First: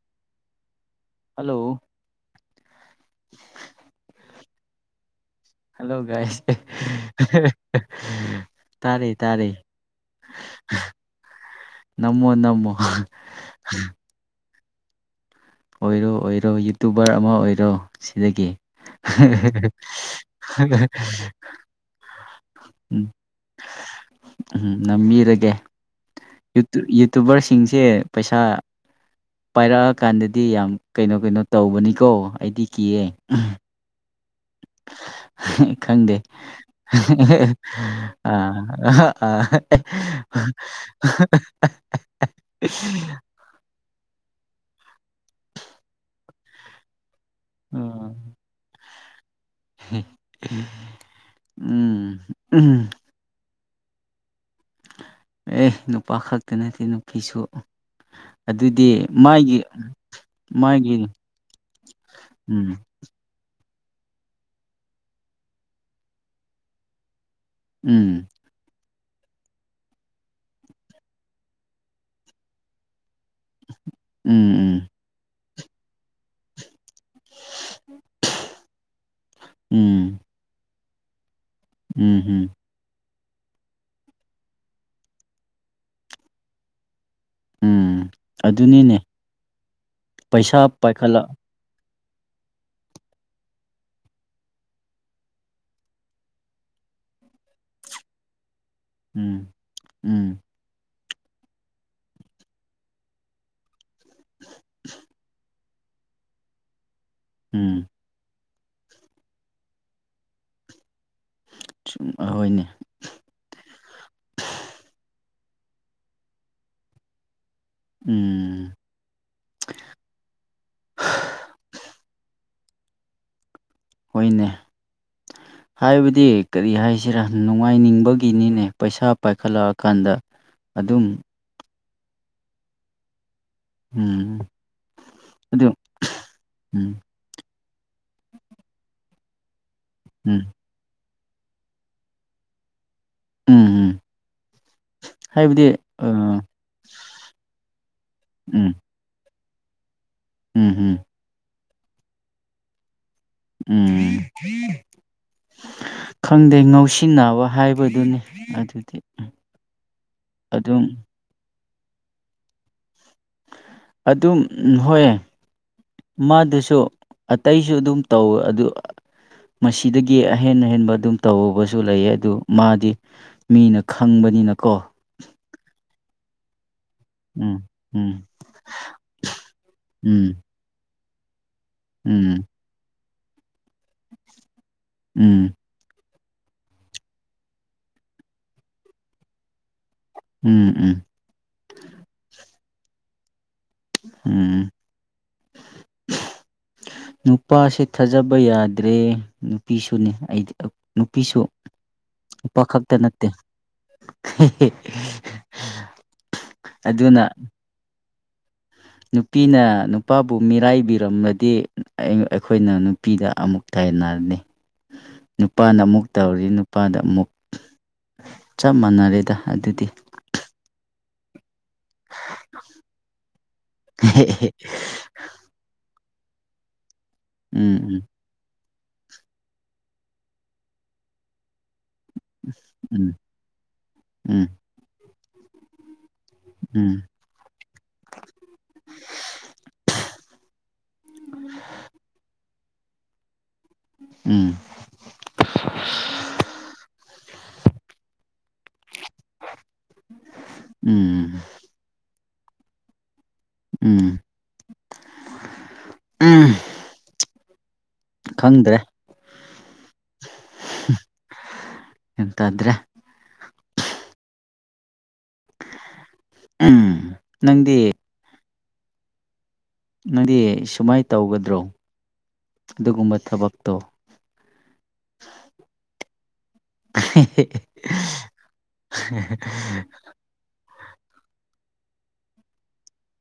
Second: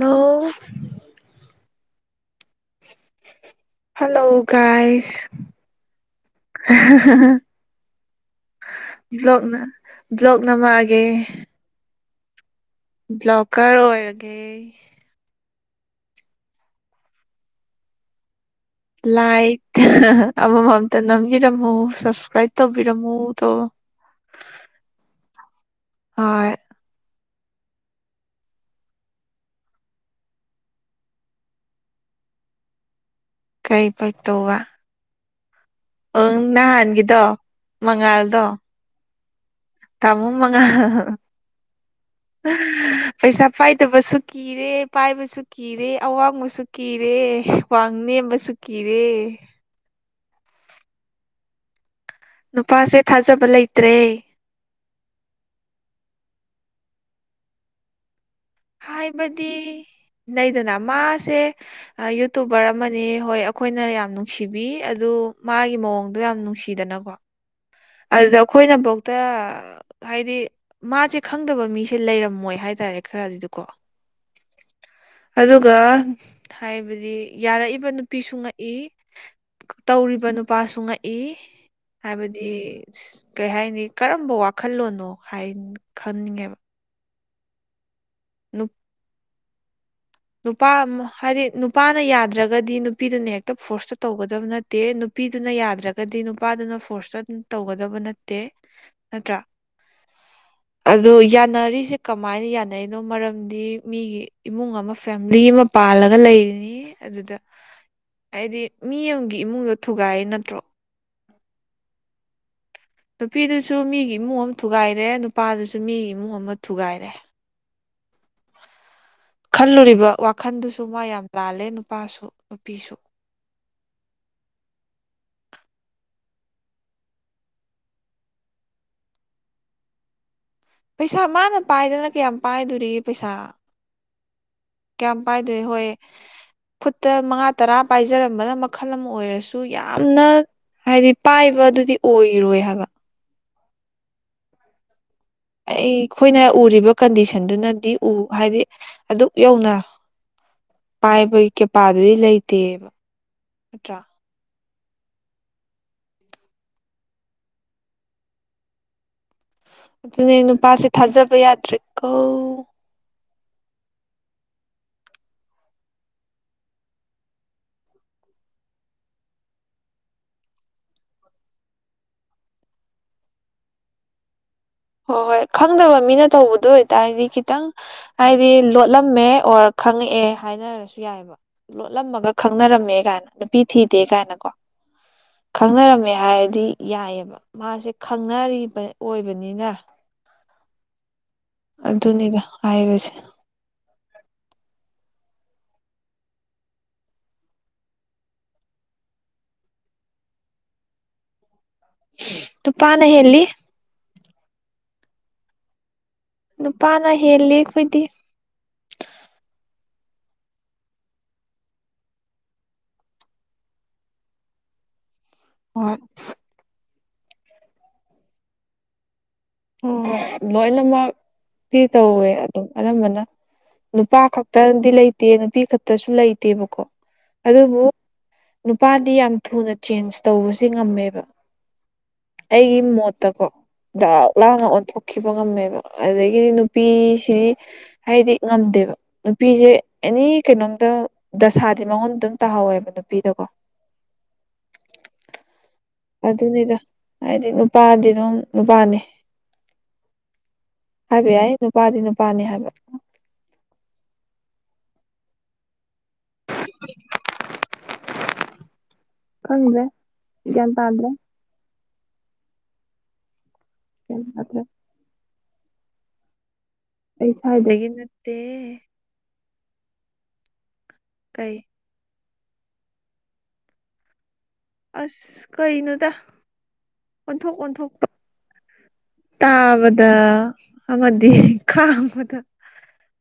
hello hello ꯀꯥꯏꯁ hello ꯀꯥꯏ ꯕ꯭ꯂꯣꯛꯅ ꯕ꯭ꯂꯣꯛ ꯅ ꯃꯥꯑꯒꯦ ꯅꯃꯣ ꯅꯃꯣ ꯕ꯭ꯂꯣꯀꯔ ꯑꯣꯏꯔꯒꯦ ꯑꯣꯏꯔꯣ ꯑꯣꯏꯔꯣ ꯌꯨꯇꯨꯕꯔ ꯑꯃ ꯑꯣꯏꯔꯣ ꯁꯤꯗꯒꯤ ꯂꯥꯏꯛ ꯑꯃꯃꯝꯇ ꯅꯝꯕꯤꯔꯝꯃꯨ ꯁꯞꯁꯀ꯭ꯔꯥꯏꯞ ꯎꯝ ꯇꯧꯕꯤꯔꯝꯃꯨꯗꯣ ꯎꯝ ꯅꯝ ꯃꯤꯔꯒꯦ ꯍꯣꯏ ꯌ ꯑꯛꯇꯨꯕꯔꯁꯤꯡꯁꯦ ꯄꯩꯁꯥ ꯄꯥꯏꯔꯛꯑꯀꯥꯟꯗ ꯗꯤ ꯌꯥꯝ ꯀꯩꯅꯣ ꯀꯩꯅꯣ ꯇꯧꯕꯅꯤꯀꯣ ꯑꯩꯗꯤ ꯀꯤꯌꯦꯦ ꯀꯩ ꯐ ꯇꯒ ꯈꯪꯗꯦ ꯑ ꯃꯉꯥꯜꯗꯣ ꯑ [inaudible] ꯇꯥꯃꯣ ꯃꯉꯥꯜ ꯐꯠꯇꯕꯁꯨ ꯀꯤꯔꯦ ꯄꯥꯏꯕꯁꯨ ꯀꯤꯔꯦ ꯑꯋꯥꯡꯕꯁꯨ ꯀꯤꯔꯦ ꯎꯝ ꯋꯥꯡꯅꯦꯕꯁꯨ ꯀꯤꯔꯦ ꯎꯝ ꯎꯝ ꯅꯨꯄꯥꯁꯦ ꯊꯥꯖꯕ ꯂꯩꯇ꯭ꯔꯦ ꯑꯦ ꯅꯨꯄꯥ ꯈꯛꯇ ꯅꯠꯇꯦ ꯅꯨꯄꯤꯁꯨ ꯑꯗꯨꯗꯤ ꯍꯥꯏꯕꯗꯤ ꯃꯥꯒꯤ ꯅꯗꯅ ꯃꯥꯒꯤ ꯃꯥꯁꯦ ꯌꯨꯇꯨꯕꯔ ꯎꯝ ꯑꯃꯅꯤ ꯍꯣꯏ ꯑꯩꯈꯣꯏꯅ ꯌꯥꯝ ꯅꯨꯡꯁꯤꯕꯤ ꯑꯗꯨ ꯃꯥꯒꯤ ꯃꯑꯣꯡꯗꯣ ꯌꯥꯝ ꯅꯨꯡꯁꯤꯗꯅꯀꯣ ꯎꯝ ꯑꯗꯨꯗ ꯑꯩꯈꯣꯏꯅꯐꯧ ꯗ ꯍꯥꯏꯗꯤ ꯃꯥꯁꯦ ꯈꯪꯗꯕ ꯃꯤꯁꯦ ꯂꯩꯔꯝꯃꯣꯏ ꯍꯥꯏꯇꯥꯔꯦ ꯈꯔꯗꯤꯗꯀꯣ ꯎꯝ ꯎꯝ ꯑꯗꯨꯒ ꯍꯥꯏꯕꯗꯤ ꯍꯥꯏꯗꯤ ꯌꯥꯔꯛꯏꯕ ꯅꯨꯄꯤꯁꯨ ꯉꯛꯏ ꯎꯝ ꯇꯧꯔꯤꯕ ꯅꯨꯄꯥꯁꯨ ꯉꯛꯏ ꯎꯝ ꯍꯝ ꯍꯥꯏꯕꯗꯤ ꯀꯩ ꯍꯥꯏꯅꯤ ꯀꯔꯝꯕ ꯋꯥꯈꯜꯂꯣꯟꯅꯣ ꯍꯥꯏ ꯈꯪꯅꯤꯡꯉꯦꯕ ꯎꯝ ꯑꯗꯨꯅꯤꯅꯦ ꯄꯩꯁꯥ ꯅꯨꯄꯥ ꯄꯥꯏꯈꯠꯂꯛ ꯍꯥꯏ ꯅꯨꯄꯥ ꯅꯨꯄꯥꯅ ꯌꯥꯗ꯭ꯔꯒꯗꯤ ꯅꯨꯄꯤꯗꯨꯅ ꯍꯦꯛꯇ ꯐꯣꯔꯁꯇ ꯇꯧꯒꯗꯕ ꯅꯠꯇꯦ ꯅꯨꯄꯤꯗꯨꯅ ꯌꯥꯗ꯭ꯔꯒꯗꯤ ꯅꯨꯄꯥꯗꯨꯅ ꯐꯣꯔꯁꯇ ꯇꯧꯒꯗꯕ ꯅꯠꯇꯦ ꯎꯝ ꯎꯝ ꯑꯣ ꯌꯥꯅꯔꯤꯁꯦ ꯀꯃꯥꯏꯅ ꯌꯥꯅꯔꯤꯅꯣ ꯃꯔꯝꯗꯤ ꯃꯤꯒꯤ ꯏꯃꯨꯡ ꯑꯃ ꯐꯦꯃꯤꯂꯤ ꯑꯃ ꯄꯥꯜꯂꯒ ꯂꯩꯔꯤꯅꯤ ꯑꯗꯨꯗ ꯎꯝ ꯍꯥꯏꯗꯤ ꯃꯤ ꯑꯃꯒꯤ ꯏꯃꯨꯡꯗꯣ ꯊꯨꯒꯥꯏꯌꯦ ꯅꯠꯇ꯭ꯔꯣ ꯑꯍꯣꯏꯅꯦ ꯅꯨꯄꯤꯗꯨꯁꯨ ꯃꯤꯒꯤ ꯏꯃꯨꯡ ꯑꯃ ꯊꯨꯒꯥꯏꯔꯦ ꯅꯨꯄꯥꯗꯨꯁꯨ ꯃꯤꯒꯤ ꯏꯃꯨꯡ ꯑꯃ ꯊꯨꯒꯥꯏꯔꯦ ꯎꯝ ꯈꯜꯂꯨꯔꯤꯕ ꯋꯥꯈꯟꯗꯨꯁꯨ ꯃꯥ ꯌꯥꯝ ꯇꯥꯜꯂꯦ ꯅꯨꯄꯥꯁꯨ ꯅꯨꯄꯤꯁꯨ ꯑꯣꯏꯅꯅꯦ [inaudible] ꯍꯥꯏꯕꯗꯤ ꯀꯔꯤ ꯍꯥꯏꯁꯤꯔꯥ ꯅꯨꯡꯉꯥꯏꯅꯤꯡꯕꯒꯤꯅꯤꯅꯦ ꯄꯩꯁꯥ ꯄꯥꯏꯈꯠꯂꯛꯑꯀꯥꯟꯗ ꯑꯗꯨꯝ ꯄꯩꯁꯥ ꯃꯥꯅ ꯄꯥꯏꯗꯅ ꯀꯌꯥꯝ ꯄꯥꯏꯗꯣꯔꯤ ꯄꯩꯁꯥ ꯎꯝ ꯀꯌꯥꯝ ꯄꯥꯏꯗꯣꯏ ꯑꯗꯨ ꯍꯣꯏ ꯎꯝ ꯈꯨꯠꯇ ꯃꯉꯥ ꯇꯔꯥ ꯄꯥꯏꯖꯔꯝꯕꯅ ꯃꯈꯜ ꯑꯃ ꯑꯣꯏꯔꯁꯨ ꯌꯥꯝꯅ ꯎꯝ ꯍꯥꯏꯗꯤ ꯄꯥꯏꯕ ꯑꯗꯨꯗꯤ ꯑꯣꯏꯔꯣꯏ ꯍꯥꯏꯕ ꯎꯝ ꯎꯝ ꯍꯥꯏꯕꯗꯤ ꯑꯩ ꯎꯝ ꯑꯩꯈꯣꯏꯅ ꯎꯔꯤꯕ ꯀꯟꯗꯤꯁꯟꯗꯨꯅꯗꯤ ꯎ ꯍꯥꯏꯗꯤ ꯎꯝ ꯑꯗꯨꯛ ꯌꯧꯅ ꯎꯝ ꯄꯥꯏꯕꯒꯤ ꯀꯦꯄꯥꯗꯨꯗꯤ ꯂꯩꯇꯦꯕ ꯅꯠꯇ꯭ꯔꯥ ꯎꯝ ꯈꯪꯗꯦ ꯉꯧꯁꯤꯟꯅꯕ ꯍꯥꯏꯕꯗꯨꯅꯤ ꯑꯗꯨꯗꯤ ꯎ ꯑꯗꯨꯅꯦ ꯅꯨꯄꯥꯁꯦ ꯊꯥꯖꯕ ꯌꯥꯗ꯭ꯔꯦꯀꯣ ꯑꯗꯨꯝ ꯍꯣꯏ ꯃꯥꯗꯨꯁꯨ ꯑꯇꯩꯁꯨ ꯑꯗꯨꯝ ꯇꯧꯋꯦ ꯑꯗꯨ ꯃꯁꯤꯗꯒꯤ ꯑꯍꯦꯟ ꯑꯍꯦꯟꯕ ꯑꯗꯨꯝ ꯇꯧꯕꯁꯨ ꯂꯩꯌꯦ ꯑꯗꯨ ꯃꯥꯗꯤ ꯃꯤꯅ ꯈꯪꯕꯅꯤꯅꯀꯣ ꯍꯣꯏ ꯍꯣꯏ ꯈꯪꯗꯕ ꯃꯤꯅ ꯇꯧꯕꯗꯣ ꯍꯥꯏꯗꯤ ꯎꯝ ꯈꯤꯇꯪ ꯎꯝ ꯍꯥꯏꯗꯤ ꯂꯣꯠꯂꯝꯃꯦ ꯑꯣꯔ ꯈꯪꯉꯛꯑꯦ ꯎꯝ ꯍꯥꯏꯅꯔꯁꯨ ꯌꯥꯏꯑꯕ ꯂꯣꯠꯂꯝꯃꯒ ꯎꯝ ꯈꯪꯅꯔꯝꯃꯦ ꯀꯥꯏꯅ ꯅꯨꯄꯤ ꯊꯤꯗꯦ ꯀꯥꯏꯅꯀꯣ ꯎꯝ ꯈꯪꯅꯔꯝꯃꯦ ꯍꯥꯏꯔꯗꯤ ꯌꯥꯏꯑꯕ ꯃꯥꯁꯦ ꯈꯪꯅꯔꯤꯕ ꯑꯣꯏꯕꯅꯤꯅ ꯎꯝ ꯎꯝ ꯑꯗꯨꯅꯤꯗ ꯍꯥꯏꯕꯁꯦ ꯎꯝ [inaudible] ꯅꯨꯄꯥꯁꯦ ꯊꯥꯖꯕ ꯌꯥꯗ꯭ꯔꯦ ꯅꯨꯄꯤꯁꯨꯅꯦꯗꯤ ꯅꯨꯄꯤꯁꯨ ꯎꯄꯥꯈꯛꯇ ꯅꯨꯄꯥꯅ ꯅꯠꯇꯦ ꯍꯦꯜꯂꯤ ꯅꯨꯄꯥꯅ ꯑꯗꯨꯅ ꯍꯦꯜꯂꯤ ꯑꯩꯈꯣꯏꯗꯤ ꯅꯨꯄꯤꯅ ꯅꯨꯄꯥꯕꯨ ꯃꯤꯔꯥꯏꯕꯤꯔꯝꯃꯗꯤ ꯑꯩꯈꯣꯏꯅ ꯅꯨꯄꯤꯗ ꯑꯃꯨꯛ ꯊ ꯄꯅꯥꯅꯤ [inaudible] ꯅꯨꯄꯥꯗ ꯍꯣꯏ ꯑꯃꯨꯛ ꯇꯧꯔꯤ ꯅꯨꯄꯥꯗ ꯑꯃꯨꯛ ꯆꯞ ꯃꯥꯟꯅꯔꯦꯗ ꯑꯗꯨꯗꯤ ꯑ ꯂꯣ ꯂꯝꯃ ꯤ ꯇꯧꯋꯦ ꯑꯗꯨꯝ ꯑꯅꯝꯕꯅ ꯅꯨꯄꯥ ꯈꯛꯇꯗꯤ ꯂꯩꯇꯦ ꯅꯨꯄꯤ ꯈꯛꯇꯁꯨ ꯂꯩꯇꯦꯕꯀꯣ ꯎꯝ ꯑꯗꯨꯕꯨ ꯎꯝ ꯅꯨꯄꯥꯗꯤ ꯌꯥꯝ ꯊꯨꯅ ꯆꯦꯟꯖ ꯇꯧꯕꯁꯤꯦ ꯉꯝꯃꯦꯕ ꯑꯩꯒꯤ ꯎꯝ ꯃꯣꯠꯇꯀꯣ ꯗꯥꯛ ꯎꯝ ꯂꯥꯡꯅ ꯑꯣꯟꯊꯣꯛꯈꯤꯕ ꯉꯝꯃꯦꯕ ꯑꯗꯒꯤꯗꯤ ꯎꯝ ꯅꯨꯄꯤꯁꯤꯗꯤ ꯍꯥꯏꯗꯤ ꯉꯝꯗꯦꯕ ꯅꯨꯄꯤꯁꯦ ꯑꯦꯅꯤ ꯀꯩꯅꯣꯝꯇ ꯗꯁꯥꯗꯤ ꯃꯉꯣꯟ ꯑꯗꯨꯝ ꯇꯥꯍꯧꯋꯦꯕ ꯅꯨꯄꯤꯗꯀꯣ ꯎꯝ ꯑꯗꯨꯅꯤꯗ ꯍꯥꯏꯗꯤ ꯅꯨꯄꯥꯗꯤ ꯑꯗꯨꯝ ꯅꯨꯄꯥꯅꯤ ꯎꯝ ꯍꯥꯏꯕ ꯎꯝ ꯌꯥꯏ ꯅꯨꯄꯥꯗꯤ ꯅꯨꯄꯥꯅꯤ ꯍꯥꯏꯕ ꯎꯝ ꯎꯝ [unintelligible] ꯈꯪꯗ꯭ꯔꯦ ꯈꯟ꯭ꯔꯦꯒꯇ꯭ꯔꯦ ꯑꯦꯇꯗ꯭ꯔꯦ ꯃꯗꯦ ꯎꯝ ꯑꯩ ꯅꯪꯗꯤ ꯊꯕꯒꯤ ꯅꯠꯇꯦ ꯅꯪꯗꯤ ꯁꯨꯃꯥꯏꯅ ꯀꯩ ꯇꯧꯒꯗ꯭ꯔꯣ ꯑꯗꯨꯒꯨꯝꯕ ꯊꯕꯛꯇꯣ ꯑꯁ ꯀꯩꯅꯣꯗ ꯑꯣꯟꯊꯣꯛ ꯑꯣꯟꯊꯣꯛ ꯇꯥꯕꯗ ꯑꯃꯗꯤ ꯈꯥꯡꯕꯗ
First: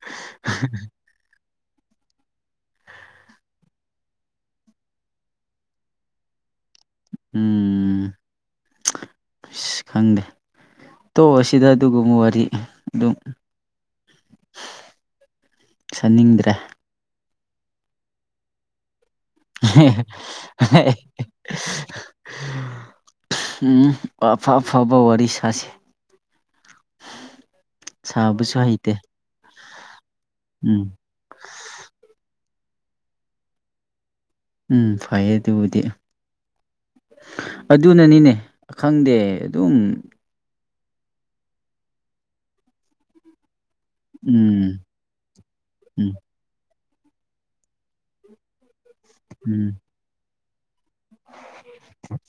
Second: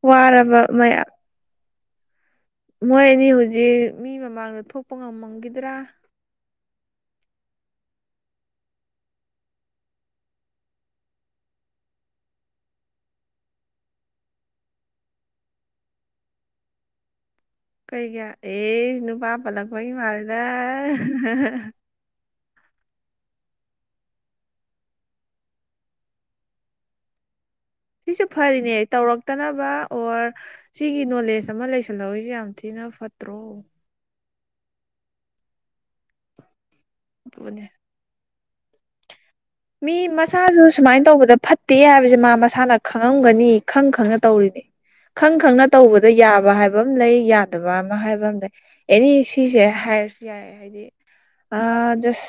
ꯋꯥꯔꯕ ꯃꯌꯥꯝ ꯃꯣꯏ ꯑꯅꯤ ꯍꯧꯖꯤꯛ ꯃꯤ ꯃꯃꯥꯡꯗ ꯊꯣꯛꯄ ꯉꯝꯃꯝꯈꯤꯗ꯭ꯔꯥ ꯎꯝ ꯑ ꯈꯪꯗꯦ ꯇꯣꯛꯑ ꯁꯤꯗ ꯑꯗꯨꯒꯨꯝꯕ ꯋꯥꯔꯤ ꯑꯗꯨꯝ [inaudible] ꯁꯥꯅꯤꯡꯗ꯭ꯔꯦ ꯀꯩ ꯀꯌꯥ ꯑꯦꯁ ꯅꯨꯄꯥ ꯄꯜꯂꯛꯄꯒꯤ ꯃꯥꯔꯤꯗ ꯎꯝ ꯑꯐ ꯑꯐꯥꯕ ꯋꯥꯔꯤ ꯁꯥꯁꯤꯦ [inaudible] ꯁꯤꯁꯨ ꯐꯔꯤꯅꯦ ꯍꯩꯇꯦ ꯇꯧꯔꯛꯇꯅꯕ ꯑꯣꯔ ꯎꯝ ꯁꯤꯒꯤ ꯅꯣꯂꯦꯖ ꯑꯃ ꯂꯩꯁꯜꯍꯧꯔꯤꯁꯦ ꯌꯥꯝ ꯅ ꯐꯠꯇ꯭ꯔꯣ ꯎꯝ ꯐꯩꯌꯦ ꯑꯗꯨꯕꯨꯗꯤ ꯑꯗꯨꯅꯦ ꯑꯗꯨꯅꯅꯤꯅꯦ ꯈꯪꯗꯦ ꯑꯗꯨꯝ ꯃꯤ ꯃꯆꯥꯥꯁꯨ ꯁꯨꯃꯥꯏꯅ ꯇꯧꯕꯗ ꯐꯠꯇꯦ ꯍꯥꯏꯕꯁꯦ ꯃꯥ ꯃꯁꯥꯅ ꯈꯪꯉꯝꯒꯅꯤ ꯈꯪ ꯈꯪꯅ ꯇꯧꯔꯤꯅꯦ ꯎꯝ ꯈꯪ ꯈꯪꯅ ꯇꯧꯕꯗ ꯎꯝ ꯌꯥꯕ ꯍꯥꯏꯕ ꯂꯩ ꯌꯥꯗꯕ ꯑꯃ ꯍꯥꯏꯕ ꯑꯃꯝ ꯂꯩ ꯑꯦꯅꯤ ꯁꯤꯁꯦ ꯎꯝ ꯍꯥꯏꯔꯁꯨ ꯌꯥꯏ ꯍꯥꯏꯗꯤ ꯖꯁ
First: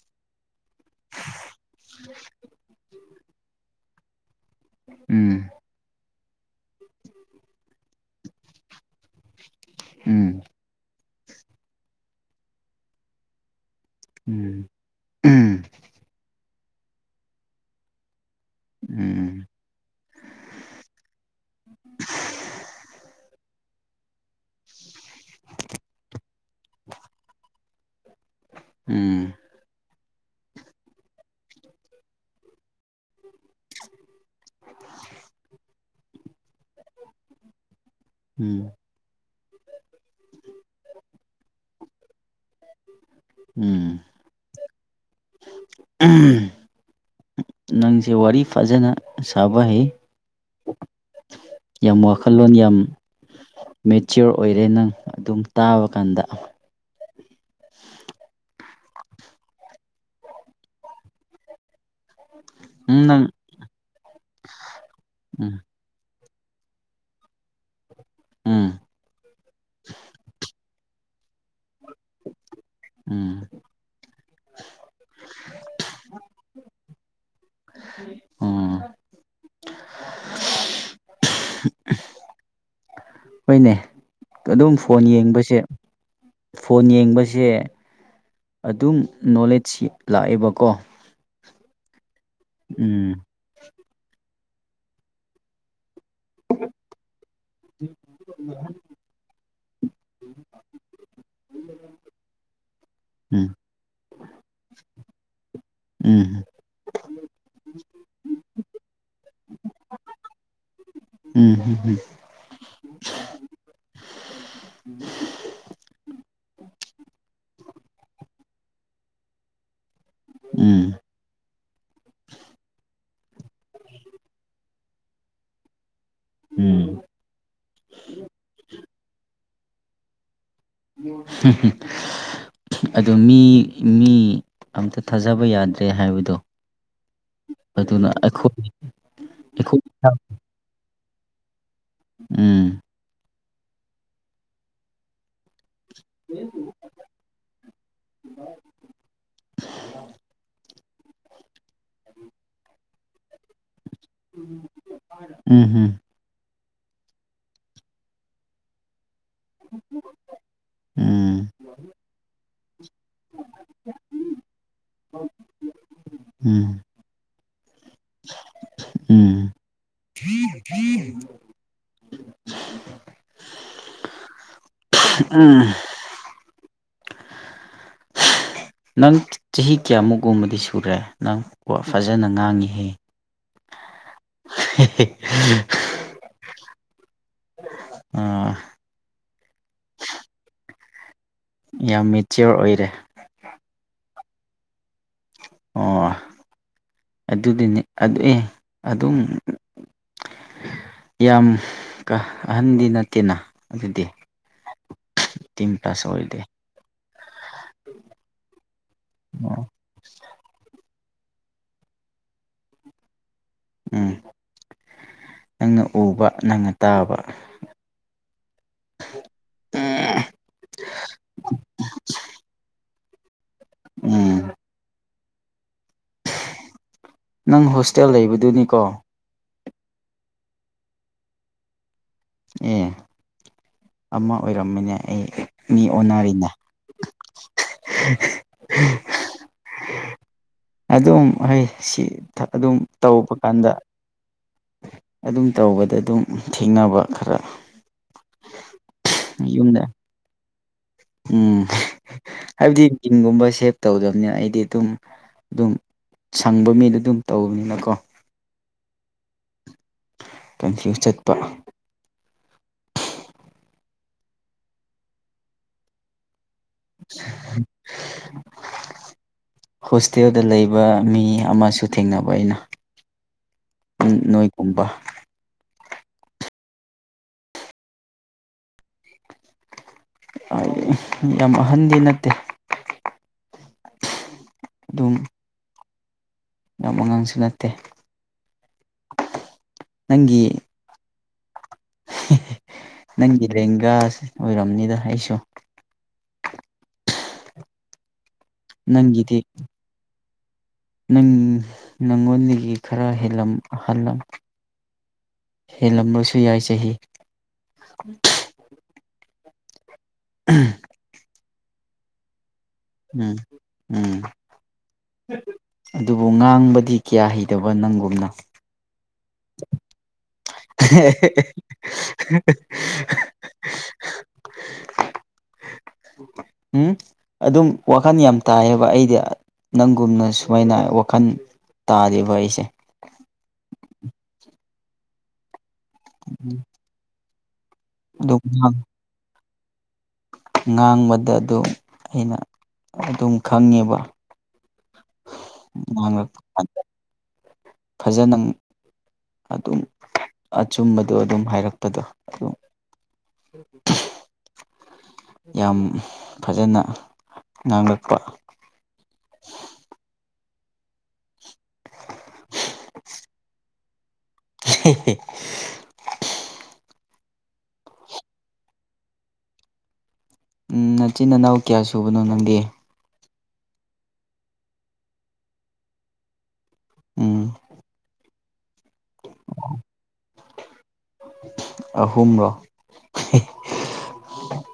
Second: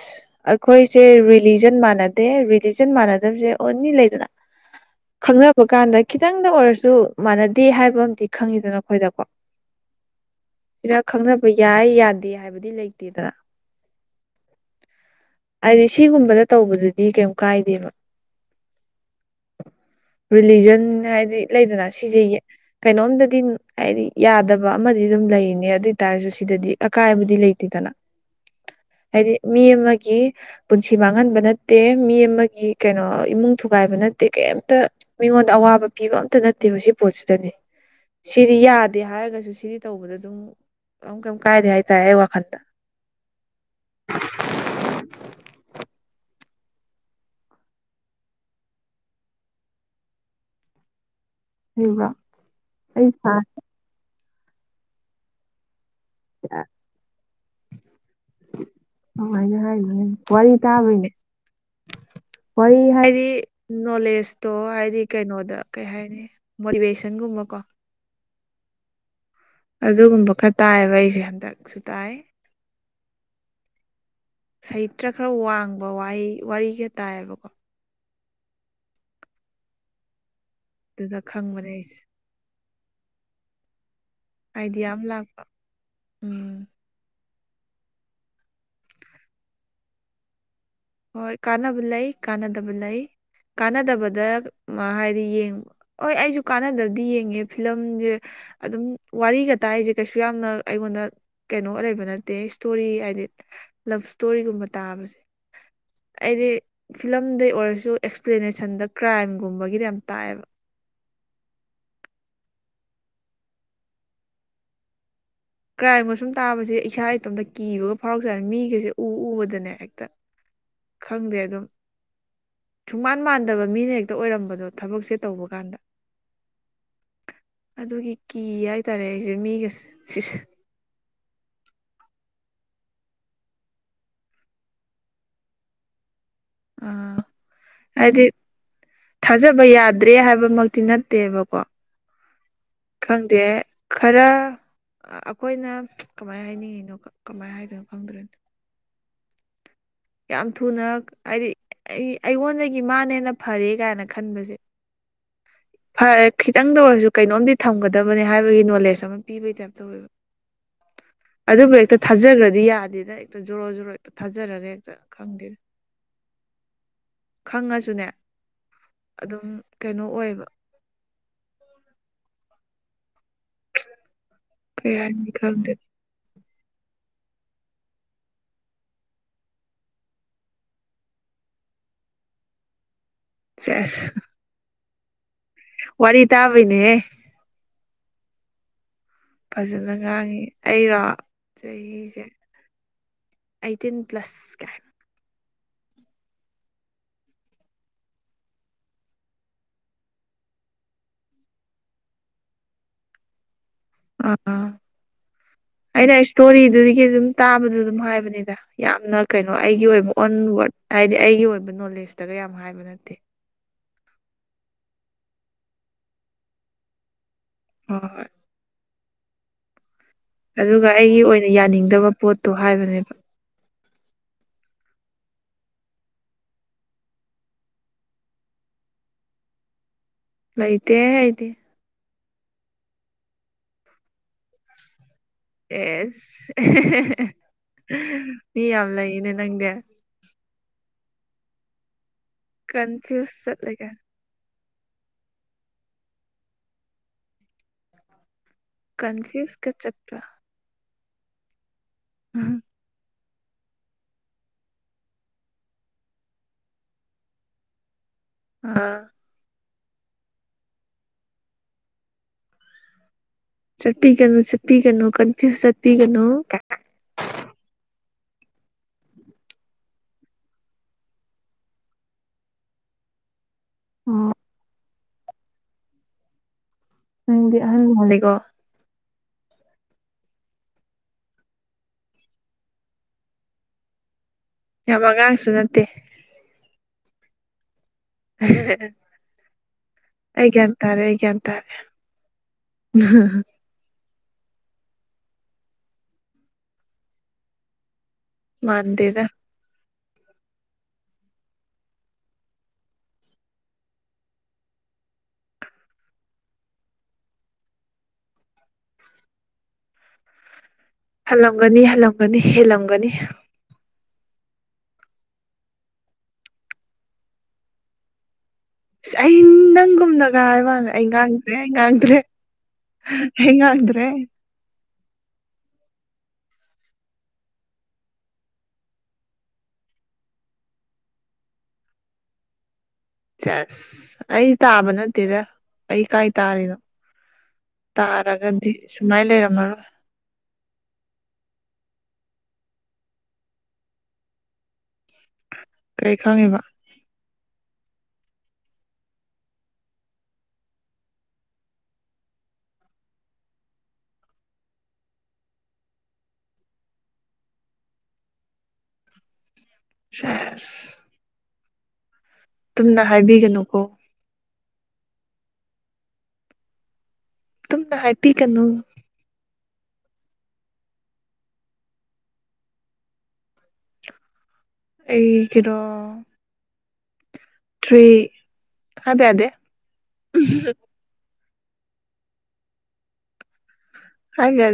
ꯑꯩꯈꯣꯏꯁꯦ ꯔꯤꯂꯤꯖꯟ ꯃꯥꯟꯅꯗꯦ ꯔꯤꯂꯤꯖꯟ ꯃꯥꯟꯅꯗꯕꯖꯦ ꯑꯣꯟꯅꯤ ꯂꯩꯗꯅ ꯈꯪꯅꯕ ꯀꯥꯟꯗ ꯈꯤꯇꯪꯗ ꯑꯣꯏꯔꯁꯨ ꯃꯥꯟꯅꯗꯦ ꯍꯥꯏꯕ ꯑꯝ ꯈꯪꯉꯤꯗꯅ ꯑꯩꯈꯣꯏꯗ ꯎꯝ ꯔ ꯈꯪꯅꯕ ꯌꯥꯏ ꯌꯥꯗꯦ ꯍꯥꯏꯕꯗꯤ ꯂꯩꯇꯦꯗꯅ ꯎꯝ ꯍꯥꯏꯗꯤ ꯁꯤꯒꯨꯝꯕꯗ ꯇꯧꯕꯗꯨꯗꯤ ꯀꯩ ꯀꯥꯏꯗꯦꯕ ꯎꯝ ꯔꯤꯂꯤꯖꯟ ꯍꯥꯏꯗꯤ ꯂꯩꯗꯅ ꯁꯤꯁꯦ ꯀꯩꯅꯣꯝꯗꯗꯤ ꯍꯥꯏꯗꯤ ꯌꯥꯗꯕ ꯑꯃꯗꯤ ꯑꯗꯨꯝ ꯂꯩꯅꯦ ꯑꯗꯨꯏꯇꯥꯔꯁꯨ ꯁꯤꯗꯗꯤ ꯑꯀꯥꯏꯕꯗꯤ ꯂꯩꯇꯦꯗꯅ ꯎꯝ ꯎꯝ ꯍꯥꯏꯗꯤ ꯃꯤ ꯑꯃꯒꯤ ꯒꯤ ꯄꯨꯟꯁꯤ ꯃꯥꯡꯍꯟꯕ ꯅꯠꯇꯦ ꯃꯤ ꯑꯃꯒꯤ ꯀꯩꯅꯣ ꯏꯃꯨꯡ ꯊꯨꯒꯥꯏꯕ ꯅꯠꯇꯦ ꯀꯩꯝꯇ ꯃꯤꯉꯣꯟꯗ ꯑꯋꯥꯕ ꯄꯤꯕ ꯑꯝꯇ ꯅꯠꯇꯦꯕ ꯁꯤ ꯄꯣꯠꯁꯤꯗꯅꯦ ꯁꯤꯗꯤ ꯎꯝ ꯌꯥꯗꯦ ꯍꯥꯏꯔꯒꯁꯨ ꯁꯤꯗꯤ ꯇꯧꯕꯗ ꯑꯗꯨꯝ ꯀꯝ ꯀꯩꯝ ꯀꯥꯏꯗꯦ ꯍꯥꯏꯇꯥꯔꯦ ꯑꯩ ꯋꯥꯈꯜ ꯎꯝ ꯅꯪꯁꯦ ꯋꯥꯔꯤ ꯐꯖꯅ ꯁꯥꯕ ꯍꯩ ꯌꯥꯝ ꯁꯦꯡꯕ ꯋꯥꯈꯜꯂꯣꯟ ꯌꯥꯝ ꯑꯩ ꯏꯁꯥꯁꯦ ꯃꯤꯠ ꯆꯤꯌꯣꯔ ꯑꯣꯏꯔꯦ ꯅꯪ ꯑꯗꯨꯝ ꯇꯥꯕ ꯀꯥꯟꯗ [inaudible] ꯍꯥꯏ ꯋꯥꯔꯤ ꯇꯅꯦ ꯋꯥꯔꯤ ꯎꯝ ꯅꯪ ꯍꯥꯏꯗꯤ ꯅꯣꯂꯦꯖꯇꯣ ꯍꯥꯏꯗꯤ ꯀꯩꯅꯣꯗ ꯎꯝ ꯀꯩ ꯍꯥꯏꯅꯤ ꯃꯣꯇꯤꯚꯦꯁꯟꯒꯨꯝꯕꯀꯣ ꯎꯝ ꯑꯗꯨꯒꯨꯝꯕ ꯈꯔ ꯇꯥꯏꯑꯕ ꯑꯩꯁꯦ ꯍꯟꯗꯛꯁꯨ ꯇꯥꯏ ꯎꯝ ꯁꯍꯤꯇ꯭ꯔ ꯈꯔ ꯋꯥꯡꯕ ꯋꯥꯍꯩ ꯋꯥꯔꯤꯒ ꯇꯥꯏꯌꯦꯕꯀꯣ ꯑꯣ ꯑꯗꯨꯗ ꯈꯪꯕꯅꯦ ꯑꯩꯁꯦ ꯍꯈꯣꯏꯅꯦ ꯑꯗꯨꯝ ꯑꯥꯏꯗꯤꯌꯥ ꯑꯃ ꯐꯣꯟ ꯂꯥꯛꯄ ꯌꯦꯡꯕꯁꯦ ꯎꯝ ꯐꯣꯟ ꯌꯦꯡꯕꯁꯦ ꯁꯦ ꯑꯗꯨꯝ ꯅꯣꯂꯦꯖ ꯂꯥꯛꯑꯦꯕꯀꯣ ꯍꯣꯏ ꯀꯥꯟꯅꯕ ꯂꯩ ꯀꯥꯟꯅꯗꯕ ꯂꯩ ꯎꯝ ꯀꯥꯟꯅꯗꯕꯗ ꯍꯥꯏꯗꯤ ꯌꯦꯡ ꯍꯣꯏ ꯑꯩꯁꯨ ꯀꯥꯟꯅꯗꯕꯗꯤ ꯌꯦꯡꯉꯦ ꯐꯤꯂꯝꯁꯦ ꯑꯗꯨꯝ ꯋꯥꯔꯤꯒ ꯇꯥꯏꯁꯦ ꯀꯩꯁꯨ ꯌꯥꯝꯅ ꯑꯩꯉꯣꯟꯗ ꯀꯩꯅꯣ ꯂꯩꯕ ꯅꯠꯇꯦ ꯏꯁꯇꯣꯔꯤ ꯍꯥꯏꯗꯤ ꯎꯝ ꯂꯞ ꯏꯁꯇꯣꯔꯤꯒꯨꯝꯕ ꯇꯥꯕꯁꯦ ꯎꯝ ꯑꯩꯗꯤ ꯐꯤꯂꯝꯗꯩ ꯑꯣꯏꯔꯁꯨ ꯑꯦꯛꯁꯄ꯭ꯂꯦꯅꯦꯁꯟꯗ ꯀ꯭ꯔꯥꯏꯝꯒꯨꯝꯕꯒꯤꯗꯤ ꯌꯥꯝ ꯇꯥꯛꯑꯦꯕ ꯎꯝ ꯎꯝ ꯀ꯭ꯔꯥꯏꯝꯒ ꯁꯨꯝ ꯇꯥꯕꯁꯦ ꯏꯁꯥ ꯏꯇꯣꯝꯇ ꯀꯤꯕꯒ ꯐꯥꯎꯔꯛꯆꯅꯤ ꯃꯤꯒꯩꯁꯦ ꯎ ꯎꯕꯗꯅꯦ ꯍꯦꯛꯇ ꯎꯝ ꯈꯪꯗꯦ ꯑꯗꯨꯝꯨꯡꯃ ꯃꯥꯟꯗꯕ ꯃꯤꯅ ꯍꯦꯛꯇ ꯑꯣꯏꯔꯝꯕꯗꯣ ꯊꯕꯛꯁꯦ ꯇꯧꯕ ꯀꯥꯟꯗ ꯎꯝ ꯑꯗꯨꯒꯤ ꯀꯤ ꯍꯥꯏꯇꯥꯔꯦ ꯑꯩꯁꯦ ꯃꯤꯒ ꯁꯤꯁ [inaudible] ꯑꯗꯨ ꯃꯤ ꯃꯤ ꯑꯝꯇ ꯊꯥꯖꯕ ꯌꯥꯗ꯭ꯔꯦ ꯍꯥꯏꯕꯗꯣ ꯑꯥ ꯑꯗꯨꯅ ꯍꯥꯏꯗꯤ ꯑꯩꯈꯣꯏ ꯊꯥꯖꯕ ꯑꯩꯈꯣꯏ ꯌꯥꯗ꯭ꯔꯦ ꯍꯥꯏꯕꯃꯛꯇꯤ ꯅꯠ ꯠꯇꯦꯕꯀꯣ ꯎꯝ ꯪ ꯗꯦ ꯈꯔ ꯑꯩꯈꯣꯏꯅ ꯀꯃꯥꯏꯅ ꯍꯥꯏꯅꯤꯡꯉꯤꯅꯣ ꯀꯃꯥꯏꯅ ꯍꯥꯏꯗꯣꯏꯅꯣ ꯈꯪꯗ꯭ꯔꯅꯣ ꯌꯥꯝ ꯊꯨꯅ ꯍꯥꯏꯗꯤ ꯑꯩꯉꯣꯟꯗꯒꯤ ꯃꯥꯅ ꯍꯦꯟꯅ ꯐꯔꯦ ꯀꯥꯏꯅ ꯈꯟꯕꯁꯦ ꯎꯝ ꯐꯔꯦ ꯈꯤꯇꯪ ꯇ ꯑꯣꯏꯔꯁꯨ ꯀꯩꯅꯣꯝꯗꯤ ꯊꯝꯒꯗꯕꯅꯦ ꯍꯥꯏꯕꯒꯤ ꯅꯣꯂꯦꯖ ꯑꯃ ꯄꯤꯕꯒꯤ ꯇꯥꯏꯞꯇꯧꯋꯦꯕ ꯎꯝ ꯑꯗꯨꯕꯨ ꯍꯦꯛꯇ ꯊꯥꯖꯈ꯭ꯔꯗꯤ ꯌꯥꯗꯦꯗ ꯍꯦꯛꯇ ꯖꯣꯔꯣ ꯖꯣꯔꯣ ꯍꯦꯛꯇ ꯊꯥꯖꯔꯒ ꯍꯦꯛꯇ ꯈꯪꯗꯦ ꯎꯝ ꯈꯪꯉꯁꯨꯅꯦ ꯎꯝ ꯑꯗꯨꯝ ꯀꯩꯅꯣ ꯑꯣꯏꯕ ꯀꯌꯥ ꯎꯝ ꯈꯗꯅꯤ ꯅꯪ ꯆꯍꯤ ꯀꯌꯥꯃꯨꯛꯒꯨꯝꯕꯗꯤ ꯁꯨꯔꯦ ꯅꯪ ꯐꯖꯅ ꯉꯥꯡꯉꯤꯍꯦ ꯆꯁ ꯋꯥꯔꯤ ꯇꯥꯕꯅꯦ ꯑꯥ ꯐꯖꯅ ꯉꯥꯡꯉꯤ ꯑꯩꯔꯣ ꯌꯥꯝ ꯆꯍꯤꯁꯦ ꯃꯦꯆꯤꯌꯣꯔ ꯑꯣꯏꯔꯦ ꯑꯩꯠꯇꯤꯟ ꯄ꯭ꯂꯁ ꯀꯥꯏ ꯑꯣ ꯑꯗꯨꯗꯤꯅꯦ ꯑꯦ ꯑꯗꯨꯝ ꯌꯥꯝ ꯑꯍꯟꯗꯤ ꯅꯠꯇꯦꯅ ꯑꯗꯨꯗꯤ ꯑ ꯑꯩꯠꯇꯤꯟ ꯄ꯭ꯂꯁ ꯑꯩꯅ ꯑꯣꯏꯔꯗꯤ ꯁꯇꯣꯔꯤ ꯑꯗꯨꯝ ꯇꯥꯕꯗꯨ ꯑꯗꯨꯝ ꯍꯥꯏꯕꯅꯤꯗ ꯌꯥꯝꯅ ꯀꯩꯅꯣ ꯑꯣ ꯑꯩꯒꯤ ꯑꯣꯏꯕ ꯑꯣꯟ ꯋꯥꯔꯗ ꯍꯥꯏꯗꯤ ꯑꯩꯒꯤ ꯑꯣꯏꯕ ꯅꯣꯂꯦꯖꯇꯒ ꯌꯥꯝ ꯍꯥꯏꯕ ꯅꯠꯇꯦ ꯎꯝ ꯅꯪꯅ ꯎꯕ ꯅꯪꯅ ꯇꯥꯕ ꯍꯣꯏ ꯑ ꯑꯗꯨꯒ ꯑꯩꯒꯤ ꯑꯣꯏꯅ ꯌꯥꯅꯤꯡꯗꯕ ꯄꯣꯠꯇꯣ ꯍꯥꯏꯕꯅꯦꯕ ꯎꯝ ꯅꯪ ꯍꯣꯁꯇꯦꯜ ꯂꯩꯕꯗꯨꯅꯤꯀꯣ ꯂꯩꯥꯏꯇꯦ ꯍꯥꯏꯗꯤ ꯑꯦ ꯑꯃ ꯑꯣꯏꯔꯝꯃꯤꯅꯦ ꯑꯩ ꯃꯤ ꯑꯣꯟꯅꯔꯤꯅꯦ ꯑꯦꯁ ꯃꯤ ꯌꯥꯝ ꯂꯩꯅꯦ ꯅꯪꯗꯤ ꯑꯗꯨꯝ ꯍꯣꯏ ꯁꯤ ꯑꯗꯨꯝ ꯇꯧꯕ ꯀꯟꯐ꯭ꯌꯨꯁ ꯀꯥꯟꯗ ꯆꯠꯂꯒ ꯑꯗꯨꯝ ꯇꯧꯕꯗ ꯑꯗꯨꯝ ꯊꯦꯡꯅꯕ ꯈꯔ ꯀꯟꯐ꯭ꯌꯨꯁ ꯀ ꯌꯨꯝꯗ ꯆꯠꯄ ꯎꯝ ꯍꯥꯏꯕꯗꯤ ꯆꯤꯡꯒꯨꯝꯕ ꯁꯦꯞ ꯇꯧꯗꯕꯅꯤꯅ ꯑꯩꯗꯤ ꯑꯗꯨꯝ ꯑꯗꯨꯝ ꯁꯪꯕ ꯃꯤꯗꯣ ꯑꯗꯨꯝ ꯇꯧꯕꯅꯤꯅꯀꯣ ꯑ ꯀꯟꯐ꯭ꯌꯨ ꯆꯠꯄ ꯆꯠꯄꯤꯒꯅꯨ ꯆꯠꯄꯤꯒꯅꯨ ꯀꯟꯐ ꯆꯠꯄꯤꯒꯅꯨ [inaudible] ꯍꯣꯁꯇꯦꯜꯗ ꯂꯩꯕ ꯃꯤ ꯑꯃꯁꯨ ꯊꯦꯡꯅꯕ ꯑꯩꯅ ꯎ ꯑꯣ ꯅꯣꯏꯒꯨꯝꯕ ꯅꯪꯗꯤ ꯑ ꯍ ꯂꯩꯀꯣ ꯌꯥꯝ ꯑꯍꯟꯗꯤ ꯅꯠꯇꯦ ꯑꯗꯨꯝ ꯌꯥꯝꯕꯉꯥꯡꯁꯨ ꯅꯠꯇꯦ ꯌꯥꯝ ꯑꯉꯥꯡꯁꯨ ꯅꯠꯇꯦ ꯅꯪꯒꯤ ꯍꯩꯒꯦꯇꯥꯔꯦ ꯍꯒꯦ ꯅꯪꯒꯤ ꯂꯦꯡꯒꯥꯁ ꯑꯣꯏꯔꯕꯝꯅꯤꯗ ꯑꯩꯁꯨ ꯃꯥꯟꯗꯦꯗ ꯅꯪꯒꯤꯗꯤ ꯅꯪ ꯅꯪꯉꯣꯟꯗꯒꯤ ꯈꯔ ꯍꯂꯝꯍꯜꯂꯝ ꯍꯦꯜꯂꯝꯂꯁꯨ ꯌꯥꯏ ꯆꯍꯤ ꯎꯝ ꯍꯜꯂꯝꯒꯅꯤ ꯍꯜꯂꯝꯒꯅꯤ ꯍꯦꯜꯂꯝꯒꯅꯤ ꯎꯝ ꯎꯝ ꯑꯗꯨꯕꯨ ꯉꯥꯡꯕꯗꯤ ꯀꯌꯥ ꯍꯩꯗꯕ ꯅꯪꯒꯨꯝꯅ [inaudible] ꯒ ꯍꯥꯏ ꯋꯥꯅꯦ ꯑꯩ ꯉꯥꯡꯗ꯭ꯔꯦ ꯑꯩ ꯉꯥꯡꯗ꯭ꯔꯦ ꯑꯩ ꯉꯥꯡꯗ꯭ꯔꯦ [unintelligible] ꯎꯝ ꯑꯗꯨꯝ ꯋꯥꯈꯜ ꯌꯥꯝ ꯇꯥꯏꯌꯦꯕ ꯑꯩꯗꯤ ꯅꯪꯒꯨꯝꯅ ꯁꯨꯃꯥꯏꯅ ꯋꯥꯈꯜ ꯇꯥꯜꯂꯤꯕ ꯑꯩꯁꯦ ꯆꯁ ꯑꯩ ꯇꯥꯕ ꯅꯠꯇꯦꯗ ꯑꯩ ꯀꯥꯏ ꯇꯥꯔꯤꯅꯣ ꯑꯗꯨꯝ ꯇꯥꯔꯒꯗꯤ ꯁꯨꯃꯥꯏ ꯂꯩꯔꯝꯃꯔꯣꯏ ꯉꯥꯡꯕꯗ ꯑꯗꯨꯝ ꯑꯩꯅ ꯑꯗꯨꯝ ꯈꯪꯉꯦꯕ [inaudible] ꯉꯥꯡꯂꯛꯄ ꯈꯪꯉꯤꯕ ꯐꯖꯅ ꯑꯗꯨꯝ ꯑꯆꯨꯝꯕꯗꯣ ꯑꯗꯨꯝ ꯍꯥꯏꯔꯛꯄꯗꯣ ꯑꯗꯨꯝ ꯎ ꯌꯥꯝ ꯐꯖꯅ ꯉꯥꯡꯂꯛꯄ ꯑꯁ [unintelligible] ꯇꯝꯅ ꯍꯥꯏꯕꯤꯒꯅꯨꯀꯣ [unintelligible] ꯇꯝꯅ ꯍꯥꯏꯄꯤꯒꯅꯨ ꯎꯝ ꯅꯆꯤꯟ ꯏꯅꯥꯎ ꯀꯌꯥ ꯁꯨꯕꯅꯣ ꯅꯪꯒꯤ ꯑꯩ ꯀꯩꯅꯣ ꯎꯝ ꯊꯔꯤ ꯑꯗꯦ ꯑꯗꯦ ꯑꯍꯨꯝꯨꯝ ꯔꯣ ꯍꯥꯏꯦ